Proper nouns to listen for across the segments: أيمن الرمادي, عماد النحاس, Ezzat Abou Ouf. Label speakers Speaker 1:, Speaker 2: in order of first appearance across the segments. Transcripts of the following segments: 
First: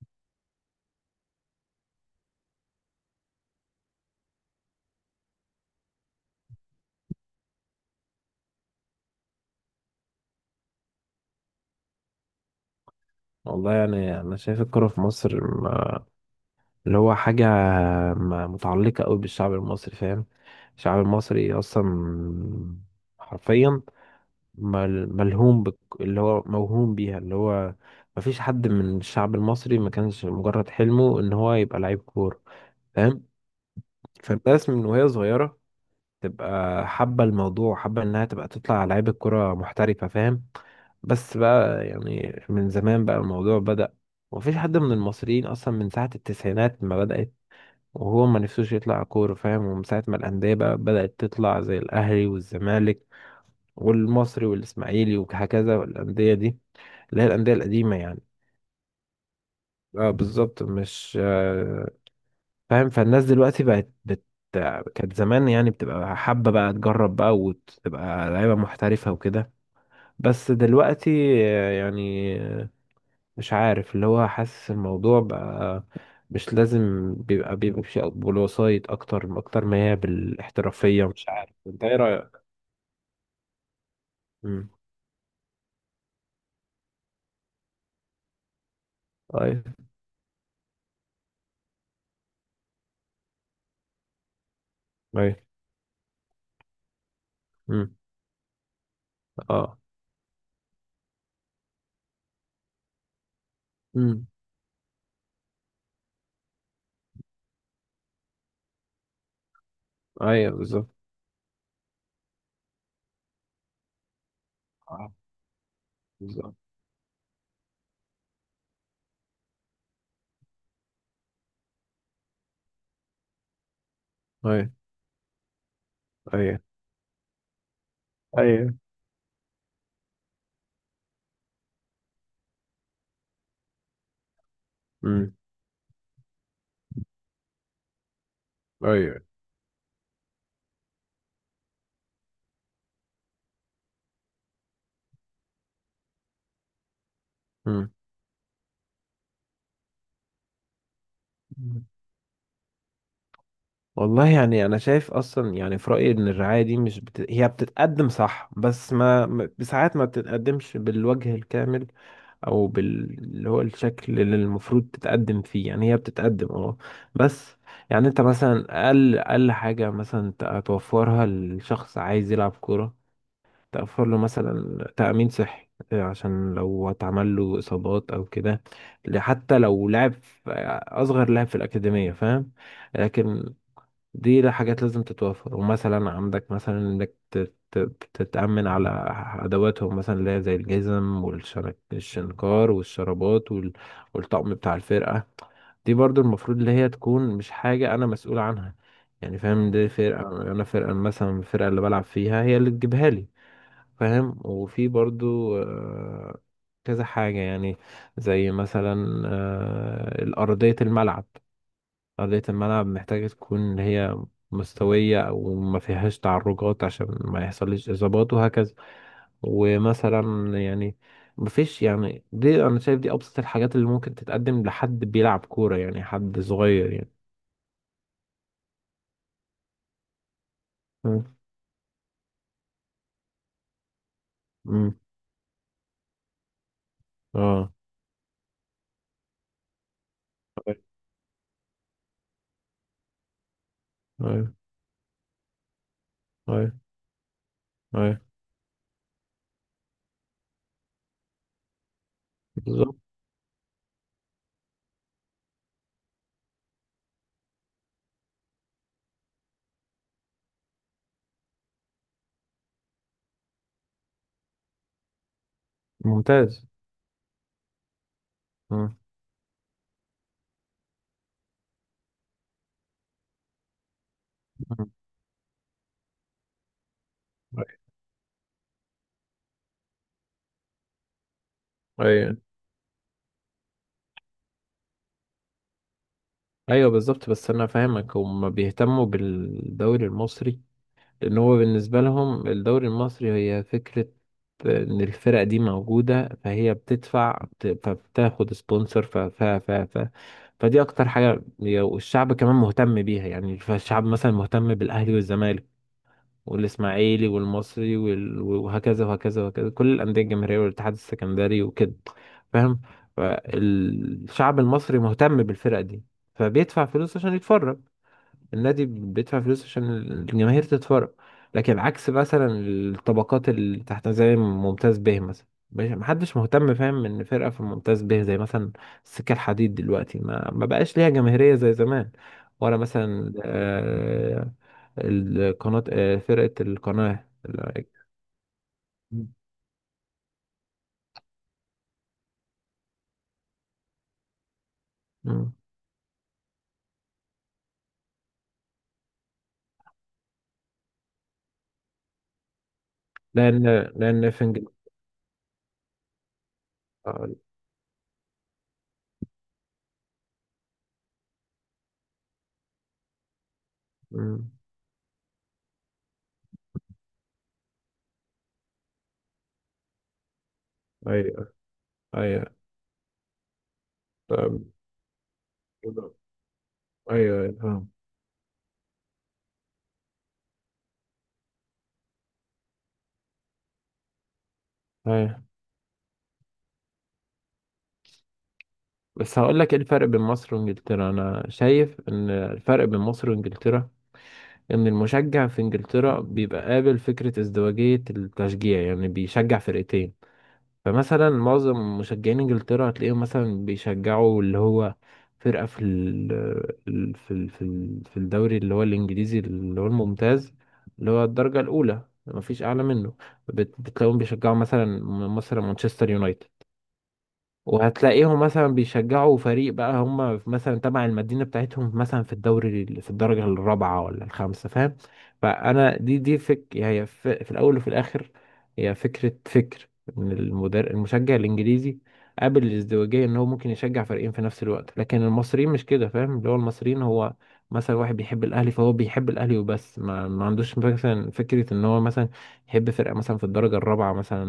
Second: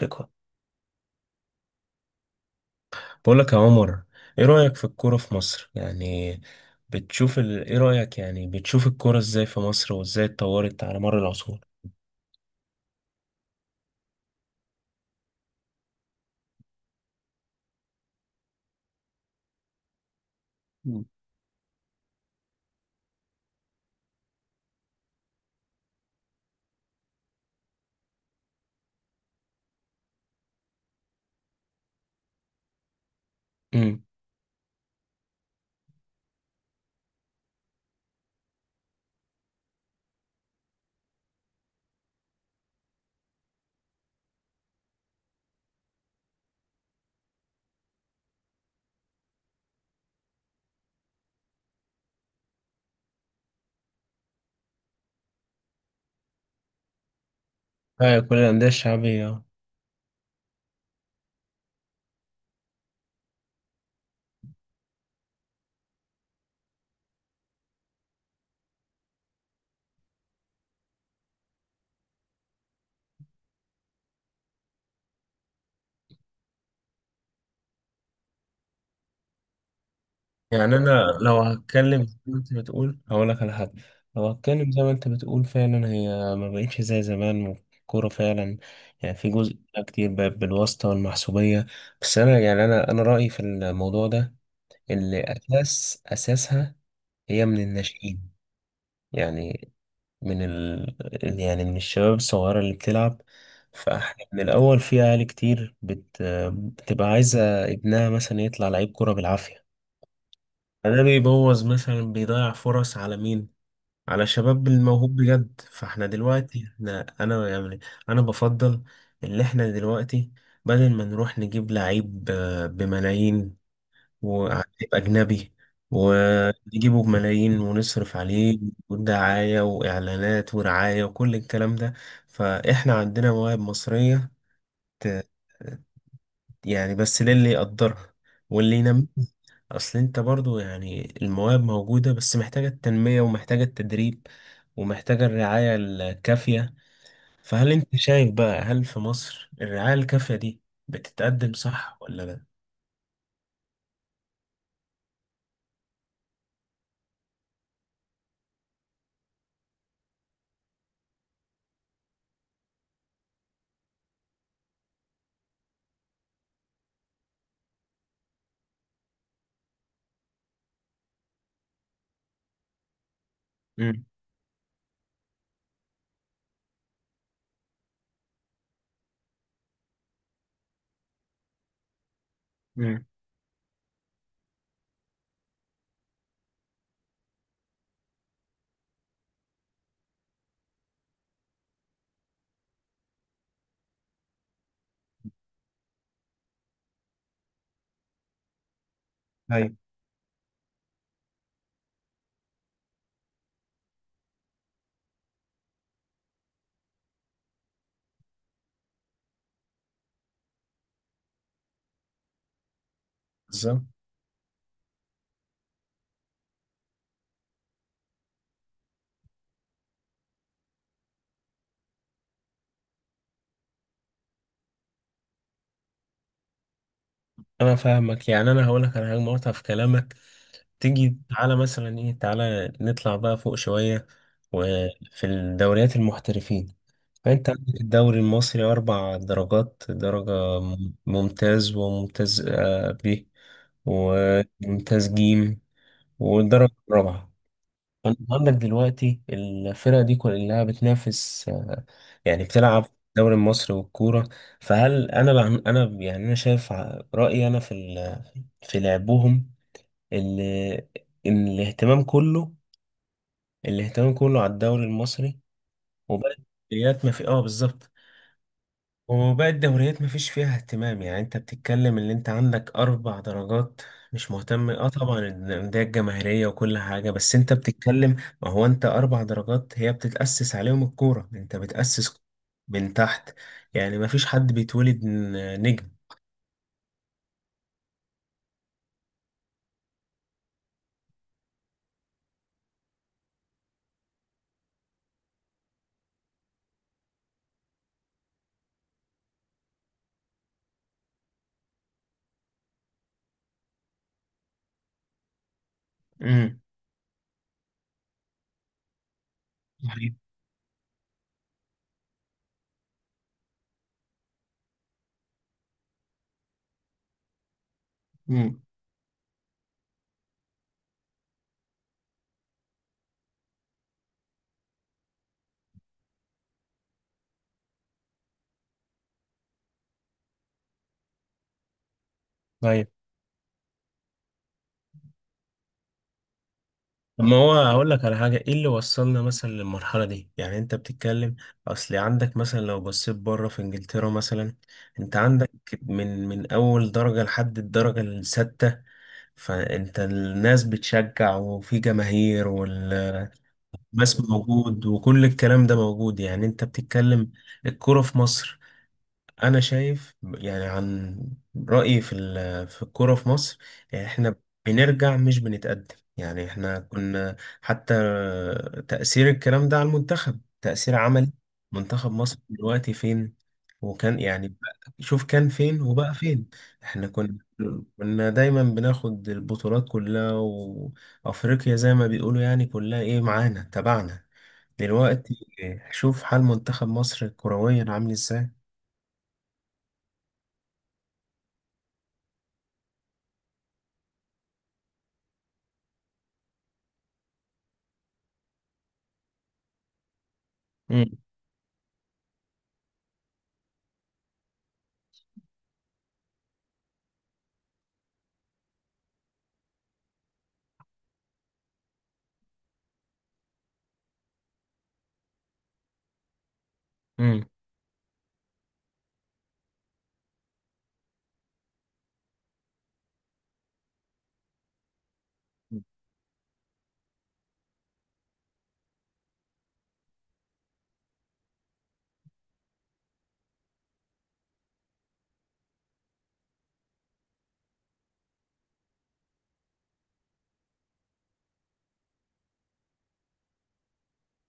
Speaker 1: ثقة. بقول لك يا عمر، ايه رأيك في الكورة في مصر يعني؟ ايه رأيك يعني؟ بتشوف الكورة ازاي في مصر وازاي اتطورت على مر العصور؟
Speaker 2: والله يعني انا شايف الكرة في مصر اللي هو حاجة متعلقة قوي بالشعب المصري، فاهم؟ الشعب
Speaker 1: مم.
Speaker 2: المصري اصلا حرفيا ملهوم بك، اللي هو موهوم بيها، اللي هو مفيش حد من الشعب المصري ما كانش مجرد حلمه ان هو يبقى لعيب كورة، فاهم؟
Speaker 1: امم.
Speaker 2: فالناس من وهي صغيرة تبقى حابة الموضوع، حابة إنها تبقى تطلع لعيبة كرة محترفة، فاهم؟ بس بقى يعني من زمان بقى الموضوع بدأ، ومفيش حد من المصريين أصلا من ساعة التسعينات ما بدأت وهو ما نفسوش يطلع كورة، فاهم؟ ومن ساعة ما الأندية بقى بدأت تطلع زي الأهلي والزمالك والمصري والإسماعيلي، وهكذا الأندية دي، اللي هي الأندية القديمة يعني.
Speaker 1: كل الأندية الشعبية.
Speaker 2: اه، بالظبط. مش؟ فاهم؟ فالناس دلوقتي كانت زمان يعني بتبقى حابة بقى تجرب بقى، وتبقى لعيبة محترفة وكده. بس دلوقتي، يعني مش عارف، اللي هو حاسس الموضوع بقى مش لازم بيبقى بالوسايط، أكتر أكتر ما هي
Speaker 1: يعني
Speaker 2: بالاحترافية.
Speaker 1: انا
Speaker 2: مش
Speaker 1: لو
Speaker 2: عارف، أنت إيه
Speaker 1: هتكلم زي ما
Speaker 2: رأيك؟
Speaker 1: انت بتقول هقول لك على حاجه. لو
Speaker 2: مم.
Speaker 1: هتكلم زي ما انت بتقول فعلا، هي ما بقتش زي زمان الكوره فعلا. يعني في جزء
Speaker 2: أيوه،
Speaker 1: كتير بقى بالواسطه والمحسوبيه. بس انا يعني انا رايي في الموضوع ده، اللي
Speaker 2: أيوه.
Speaker 1: اساسها هي من
Speaker 2: مم.
Speaker 1: الناشئين، يعني
Speaker 2: أه.
Speaker 1: من ال... يعني من الشباب الصغيره اللي بتلعب. فاحنا
Speaker 2: مم.
Speaker 1: من الاول في اهالي كتير بتبقى عايزه ابنها مثلا يطلع لعيب كوره بالعافيه.
Speaker 2: أيوه، بالظبط.
Speaker 1: ده بيبوظ مثلا، بيضيع فرص على مين؟ على شباب
Speaker 2: أه،
Speaker 1: الموهوب بجد. فاحنا
Speaker 2: بالظبط.
Speaker 1: دلوقتي احنا انا يعني انا بفضل اللي احنا دلوقتي بدل ما نروح نجيب لعيب، بملايين، وعيب
Speaker 2: أيوه،
Speaker 1: اجنبي،
Speaker 2: أيوه،
Speaker 1: ونجيبه بملايين ونصرف عليه
Speaker 2: أيوه.
Speaker 1: ودعاية واعلانات ورعاية وكل الكلام ده. فاحنا عندنا مواهب مصرية، ت-
Speaker 2: مم.
Speaker 1: يعني بس للي يقدرها واللي ينميها.
Speaker 2: أيوه.
Speaker 1: اصل انت برضو يعني المواهب موجودة، بس محتاجة التنمية ومحتاجة التدريب ومحتاجة الرعاية الكافية. فهل انت شايف بقى، هل في مصر الرعاية الكافية دي بتتقدم
Speaker 2: مم.
Speaker 1: صح ولا لا؟
Speaker 2: والله يعني انا شايف اصلا، يعني في رايي ان الرعايه دي مش بت... هي بتتقدم صح، بس ساعات ما بتتقدمش بالوجه الكامل، او اللي هو الشكل اللي المفروض تتقدم فيه. يعني هي بتتقدم بس. يعني انت مثلا اقل اقل حاجه مثلا توفرها لشخص عايز يلعب كوره،
Speaker 1: امم.
Speaker 2: توفر له مثلا تامين صحي، عشان لو اتعمل له اصابات او كده، حتى لو لعب اصغر لاعب في الاكاديميه، فاهم؟
Speaker 1: امم.
Speaker 2: لكن دي لا حاجات لازم تتوفر. ومثلا عندك مثلا انك تتأمن على ادواتهم مثلا، اللي هي زي الجزم والشنكار والشرابات والطقم بتاع الفرقة. دي برضو المفروض اللي هي تكون مش حاجة انا مسؤول عنها، يعني فاهم.
Speaker 1: ايوه،
Speaker 2: دي فرقة، انا فرقة مثلا، الفرقة اللي بلعب فيها هي اللي تجيبها لي، فاهم؟ وفي برضو كذا حاجة يعني، زي مثلا آه، الأرضية الملعب أرضية الملعب محتاجة تكون
Speaker 1: بالظبط.
Speaker 2: اللي هي مستوية أو ما فيهاش تعرجات، عشان ما يحصلش إصابات وهكذا. ومثلا، يعني مفيش يعني دي أنا شايف دي أبسط الحاجات اللي ممكن تتقدم لحد بيلعب كورة، يعني حد صغير يعني.
Speaker 1: انا فاهمك. يعني انا هقولك على حاجة مقاطعة في كلامك. تيجي
Speaker 2: مم.
Speaker 1: تعالى مثلا، ايه، تعالى نطلع بقى فوق شوية
Speaker 2: مم.
Speaker 1: وفي الدوريات المحترفين. فأنت
Speaker 2: اه،
Speaker 1: عندك الدوري المصري أربع درجات: درجة
Speaker 2: أيوة،
Speaker 1: ممتاز، وممتاز ب،
Speaker 2: أيوة،
Speaker 1: وممتاز جيم، والدرجة
Speaker 2: أيوة.
Speaker 1: الرابعة. فأنت
Speaker 2: أيوة.
Speaker 1: عندك دلوقتي الفرقة دي كلها بتنافس، يعني بتلعب في
Speaker 2: بالظبط.
Speaker 1: الدوري المصري والكورة. فهل أنا أنا يعني أنا شايف، رأيي أنا في لعبهم إن إن الاهتمام كله على الدوري المصري. وبقت
Speaker 2: ممتاز.
Speaker 1: الدوريات ما في. اه، بالظبط.
Speaker 2: مم.
Speaker 1: وباقي الدوريات مفيش فيها اهتمام. يعني انت بتتكلم اللي انت عندك اربع درجات، مش مهتم. اه،
Speaker 2: مم.
Speaker 1: طبعا الانديه الجماهيريه وكل حاجه، بس انت
Speaker 2: أيوة،
Speaker 1: بتتكلم. ما هو انت اربع درجات هي بتتاسس عليهم الكوره، انت بتاسس
Speaker 2: أيوة،
Speaker 1: من تحت. يعني مفيش حد بيتولد نجم.
Speaker 2: أيوة. بالظبط، بس أنا فاهمك، هما بيهتموا بالدوري المصري، لأن هو بالنسبة لهم الدوري المصري هي فكرة إن الفرق دي موجودة، فهي بتدفع فبتاخد سبونسر، ف ف ف ف فدي أكتر حاجة. والشعب كمان مهتم بيها، يعني فالشعب مثلا مهتم بالأهلي والزمالك
Speaker 1: امم.
Speaker 2: والإسماعيلي والمصري وهكذا وهكذا وهكذا، كل
Speaker 1: صحيح.
Speaker 2: الأندية الجماهيرية والاتحاد السكندري وكده، فاهم؟ فالشعب المصري مهتم بالفرق دي، فبيدفع فلوس عشان يتفرج،
Speaker 1: امم.
Speaker 2: النادي بيدفع فلوس عشان الجماهير تتفرج. لكن عكس مثلا الطبقات اللي تحت زي ممتاز به مثلا، محدش مهتم، فاهم؟ ان فرقة في ممتاز به زي مثلا السكة الحديد دلوقتي ما بقاش ليها جماهيرية زي زمان، ولا مثلا، آه، القناة آه، فرقة
Speaker 1: طب
Speaker 2: القناة
Speaker 1: ما هو هقول لك على حاجة، ايه اللي وصلنا مثلا للمرحلة دي؟ يعني انت بتتكلم، اصل عندك مثلا لو بصيت بره في انجلترا مثلا، انت عندك
Speaker 2: مم.
Speaker 1: من اول درجة لحد الدرجة السادسة، فانت الناس بتشجع وفي جماهير والماس
Speaker 2: لأن لأن في إنجلترا.
Speaker 1: موجود وكل الكلام ده موجود. يعني انت بتتكلم الكرة في مصر، انا شايف يعني عن رايي في الكوره في مصر، يعني احنا بنرجع مش بنتقدم. يعني احنا كنا، حتى تاثير الكلام ده على المنتخب تاثير عملي.
Speaker 2: أيوه،
Speaker 1: منتخب مصر
Speaker 2: أيوه.
Speaker 1: دلوقتي فين؟ وكان يعني
Speaker 2: طب-
Speaker 1: شوف، كان فين وبقى فين. احنا كنا،
Speaker 2: أيوه، أيوه، فاهم.
Speaker 1: كنا دايما بناخد البطولات كلها، وافريقيا زي ما بيقولوا يعني كلها ايه، معانا تبعنا. دلوقتي
Speaker 2: أيوه،
Speaker 1: شوف حال منتخب مصر كرويا عامل ازاي.
Speaker 2: بس هقول لك ايه الفرق بين مصر وانجلترا. انا شايف ان الفرق بين مصر وانجلترا ان المشجع في انجلترا بيبقى قابل فكرة ازدواجية التشجيع، يعني بيشجع فرقتين. فمثلا معظم مشجعين انجلترا هتلاقيهم مثلا بيشجعوا، اللي هو، فرقة في ال ال- في ال- في ال- في الدوري، اللي هو الانجليزي، اللي هو الممتاز، اللي هو الدرجة الاولى، مفيش اعلى منه. بتلاقيهم بيشجعوا مثلا مصر مانشستر يونايتد،
Speaker 1: مم.
Speaker 2: وهتلاقيهم مثلا بيشجعوا فريق بقى هم مثلا تبع المدينة بتاعتهم مثلا في الدوري في الدرجة الرابعة ولا الخامسة، فاهم؟ فأنا دي دي فك هي ف- في الأول وفي الآخر، هي فكرة إن المشجع الإنجليزي قابل الازدواجية، إن هو ممكن يشجع فريقين في نفس الوقت. لكن المصريين مش كده، فاهم؟ اللي هو المصريين هو مثلا واحد بيحب الأهلي، فهو بيحب الأهلي وبس، ما عندوش مثلا فكرة إن هو مثلا يحب فرقة مثلا في الدرجة الرابعة مثلا،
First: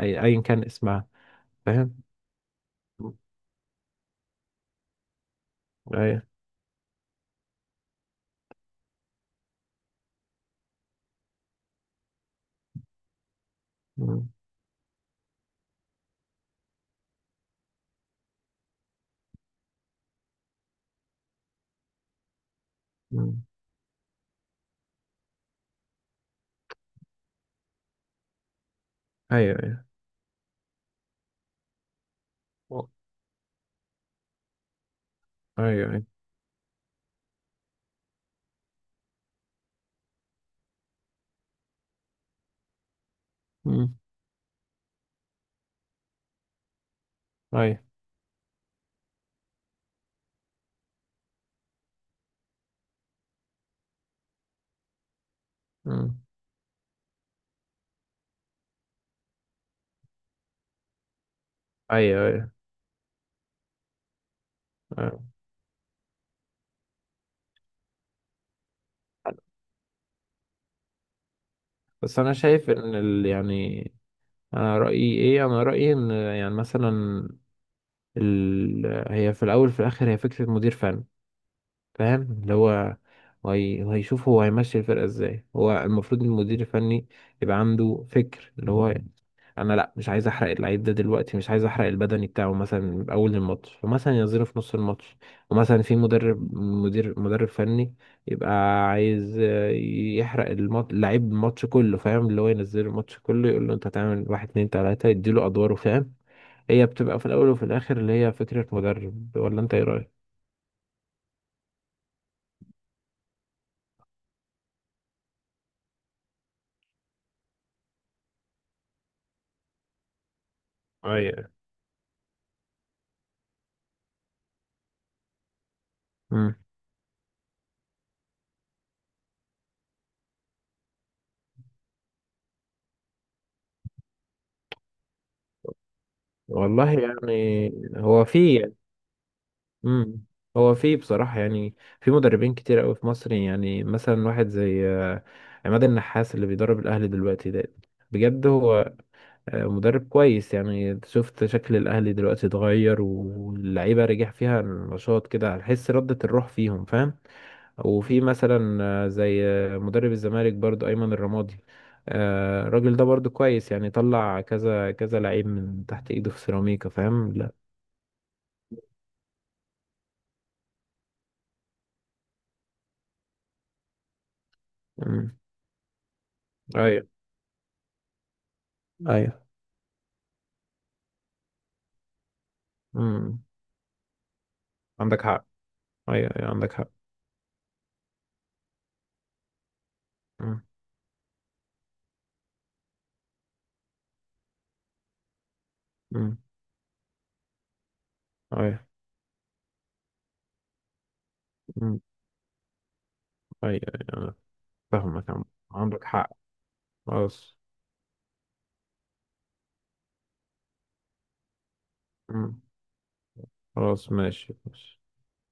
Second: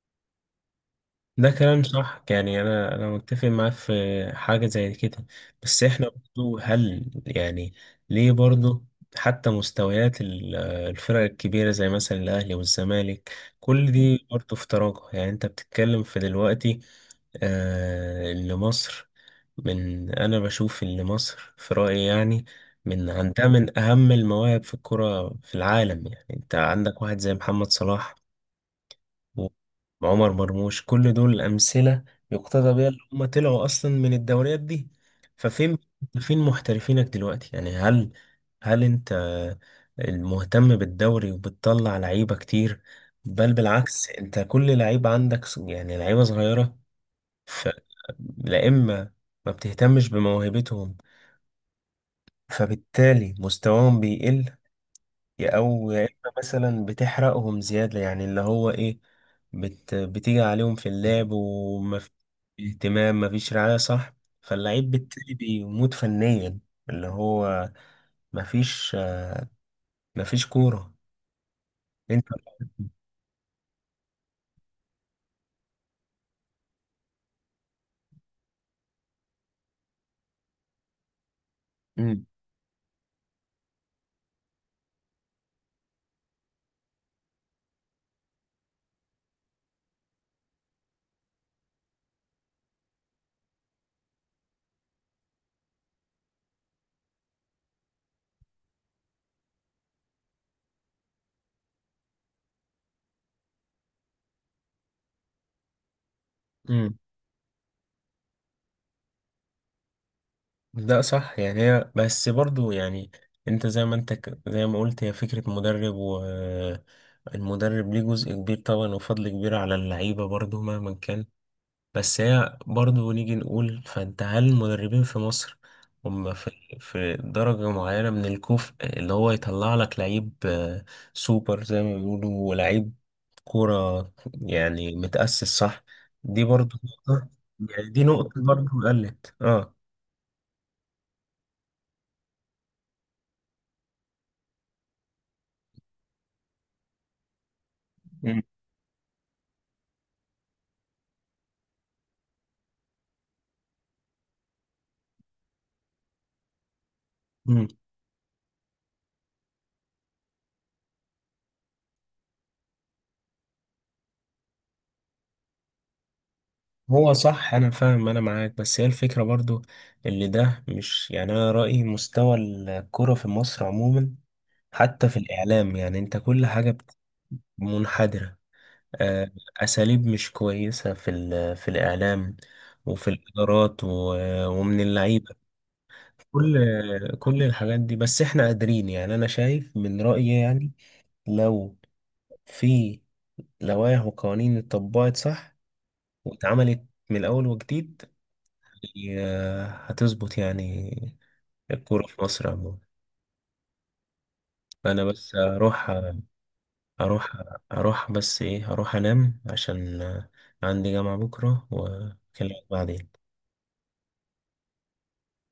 Speaker 2: أيا كان اسمها،
Speaker 1: ده كلام
Speaker 2: فاهم؟
Speaker 1: صح. يعني انا متفق معاه في حاجه زي كده. بس احنا
Speaker 2: ايوه.
Speaker 1: برضو هل يعني ليه برضو حتى مستويات الفرق الكبيره زي مثلا الاهلي والزمالك كل دي
Speaker 2: مم.
Speaker 1: برضو في تراجع؟ يعني انت بتتكلم في دلوقتي اللي مصر، من انا بشوف ان مصر في رايي يعني من
Speaker 2: مم.
Speaker 1: عندها من اهم المواهب في الكره في العالم. يعني انت عندك واحد زي محمد صلاح
Speaker 2: ايوه، ايوه.
Speaker 1: وعمر مرموش، كل دول أمثلة يقتدى
Speaker 2: و-
Speaker 1: بيها، اللي هم طلعوا أصلا من الدوريات دي.
Speaker 2: ايوه،
Speaker 1: ففين،
Speaker 2: ايوه.
Speaker 1: فين محترفينك دلوقتي؟ يعني هل، هل أنت المهتم بالدوري وبتطلع لعيبة كتير؟ بل
Speaker 2: مم.
Speaker 1: بالعكس، أنت كل لعيبة عندك يعني لعيبة صغيرة. ف
Speaker 2: ايوه.
Speaker 1: لا، إما ما بتهتمش بموهبتهم فبالتالي مستواهم بيقل، يا او يا
Speaker 2: مم.
Speaker 1: اما مثلا بتحرقهم زياده. يعني اللي هو ايه؟ بتيجي عليهم في اللعب ومفيش
Speaker 2: ايوه، ايوه،
Speaker 1: اهتمام، مفيش رعايه، صح؟ فاللعيب
Speaker 2: أيوة.
Speaker 1: بالتالي بيموت فنيا. اللي هو مفيش مفيش كوره.
Speaker 2: بس
Speaker 1: انت.
Speaker 2: انا شايف ان يعني انا رايي ايه؟ انا رايي ان يعني مثلا ال... هي في الاول في الاخر هي فكره مدير فني، فاهم؟
Speaker 1: امم.
Speaker 2: اللي هو وهيشوف هو هيمشي الفرقة ازاي. هو المفروض المدير الفني يبقى عنده فكر، اللي هو انا لا، مش عايز احرق اللعيب ده دلوقتي، مش عايز احرق البدني بتاعه مثلا من اول الماتش، فمثلا ينزله في نص الماتش. ومثلا في مدرب فني يبقى عايز يحرق اللعيب الماتش كله، فاهم؟ اللي هو ينزله الماتش كله، يقول له انت هتعمل واحد اتنين تلاتة، يديله ادواره، فاهم؟ هي
Speaker 1: امم.
Speaker 2: بتبقى في الاول وفي الاخر اللي هي فكرة مدرب، ولا انت ايه رأيك؟
Speaker 1: ده صح. يعني هي بس برضو، يعني انت زي ما انت زي ما قلت هي فكرة مدرب، والمدرب ليه جزء كبير طبعا وفضل كبير على اللعيبة برضو مهما كان.
Speaker 2: ايوه.
Speaker 1: بس هي برضه نيجي نقول، فانت هل المدربين في مصر هم في درجة معينة من الكفء اللي هو يطلع لك لعيب سوبر زي ما بيقولوا، ولعيب كورة يعني متأسس صح؟ دي برضه
Speaker 2: والله
Speaker 1: نقطة.
Speaker 2: يعني
Speaker 1: يعني دي
Speaker 2: هو
Speaker 1: نقطة
Speaker 2: في
Speaker 1: برضه قلت. اه.
Speaker 2: امم هو في بصراحة، يعني في مدربين كتير قوي في مصر، يعني مثلا واحد زي عماد النحاس اللي بيدرب الأهلي دلوقتي ده،
Speaker 1: مم.
Speaker 2: بجد هو مدرب كويس. يعني شفت شكل الأهلي دلوقتي اتغير، واللعيبة رجع فيها النشاط كده، هتحس ردة الروح فيهم، فاهم؟
Speaker 1: مم.
Speaker 2: وفي مثلا زي مدرب الزمالك برضو أيمن الرمادي. الراجل ده برضو كويس، يعني طلع كذا كذا لعيب من تحت ايده في سيراميكا،
Speaker 1: هو
Speaker 2: فاهم؟
Speaker 1: صح انا فاهم، انا معاك. بس هي الفكرة برضو اللي ده، مش يعني، انا رأيي مستوى الكرة في مصر عموما حتى في
Speaker 2: لا،
Speaker 1: الاعلام. يعني انت كل حاجة
Speaker 2: ايوه،
Speaker 1: منحدرة. آه،
Speaker 2: ايوه.
Speaker 1: أساليب مش كويسة في الإعلام وفي
Speaker 2: امم.
Speaker 1: الإدارات ومن
Speaker 2: عندك
Speaker 1: اللعيبة.
Speaker 2: حق. ايوه، ايوه،
Speaker 1: كل
Speaker 2: عندك حق.
Speaker 1: كل الحاجات دي، بس إحنا قادرين. يعني أنا شايف من رأيي
Speaker 2: امم.
Speaker 1: يعني لو في لوائح وقوانين اتطبقت صح
Speaker 2: امم.
Speaker 1: واتعملت من الأول وجديد،
Speaker 2: ايوه.
Speaker 1: هتظبط يعني
Speaker 2: امم.
Speaker 1: الكورة في مصر عموما.
Speaker 2: ايوه، ايوه. أنا
Speaker 1: أنا
Speaker 2: فاهمك
Speaker 1: بس أروح،
Speaker 2: عندك حق.
Speaker 1: أروح
Speaker 2: خلاص.
Speaker 1: أروح بس إيه، أروح أنام عشان عندي جامعة بكرة
Speaker 2: امم.
Speaker 1: وأكلمك بعدين.
Speaker 2: خلاص، ماشي ماشي.